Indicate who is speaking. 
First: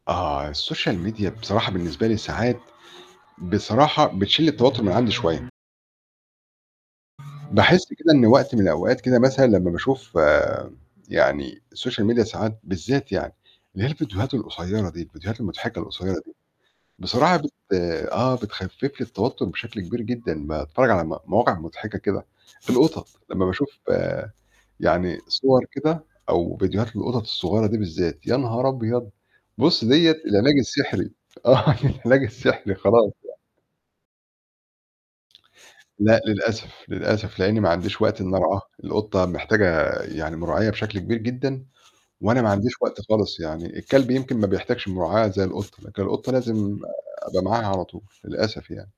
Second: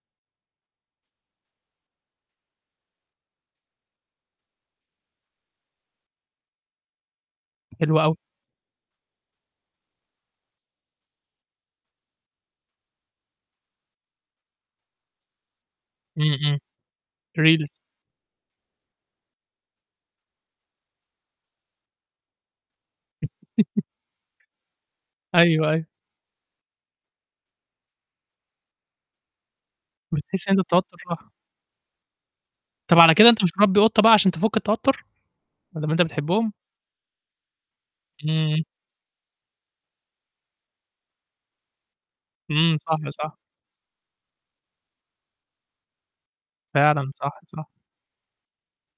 Speaker 1: آه، السوشيال ميديا بصراحة بالنسبة لي ساعات، بصراحة بتشيل التوتّر من عندي شوية. باحس
Speaker 2: حلو
Speaker 1: كده
Speaker 2: أوي.
Speaker 1: إن وقت من الأوقات كده مثلًا لمّا باشوف م يعني السوشيال ميديا ساعات بالذّات يعني، اللي هي الفيديوهات القصيّرة دي الفيديوهات المضحكة القصيّرة
Speaker 2: إمم،
Speaker 1: دي،
Speaker 2: إمم.
Speaker 1: بصراحة بت
Speaker 2: Reels.
Speaker 1: آه، بتخفف لي التوتّر بشكل كبير جدًا أمّا أتتفرّج على ما مواقع مضحكة كده، في القطط لمّا باشوف آآ، يعني
Speaker 2: أيوه،
Speaker 1: صور
Speaker 2: أيوه.
Speaker 1: كده أو فيديوهات القطط الصغيّرة دي بالذّات يا نهار أبيض! بُصّ دِيّة
Speaker 2: بتحس
Speaker 1: العلاج
Speaker 2: إن التوتّر
Speaker 1: السحري
Speaker 2: راح.
Speaker 1: آه، العلاج السحري
Speaker 2: طَب
Speaker 1: خلاص
Speaker 2: على كده
Speaker 1: بقى.
Speaker 2: أنت مش مربّي قطّة بقى عشان تفُك التوتّر، ما دام أنت
Speaker 1: لأ،
Speaker 2: بتحبهم؟
Speaker 1: للأسف، للأسف، لإنّي ما عنديش وقت إنّي أرعاها،
Speaker 2: إمم.
Speaker 1: القطّة محتاجة يعني مراعية بشكل كبير جدًا، وأنا ما عنديش
Speaker 2: إمم، صح،
Speaker 1: وقت
Speaker 2: صح.
Speaker 1: خالص يعني الكلب يمكن ما بيحتاجش مراعية زي القطّة، لكن القطّة لازم
Speaker 2: فعلًا، صح،
Speaker 1: أبقى
Speaker 2: صح.
Speaker 1: معاها على طول للأسف يعني.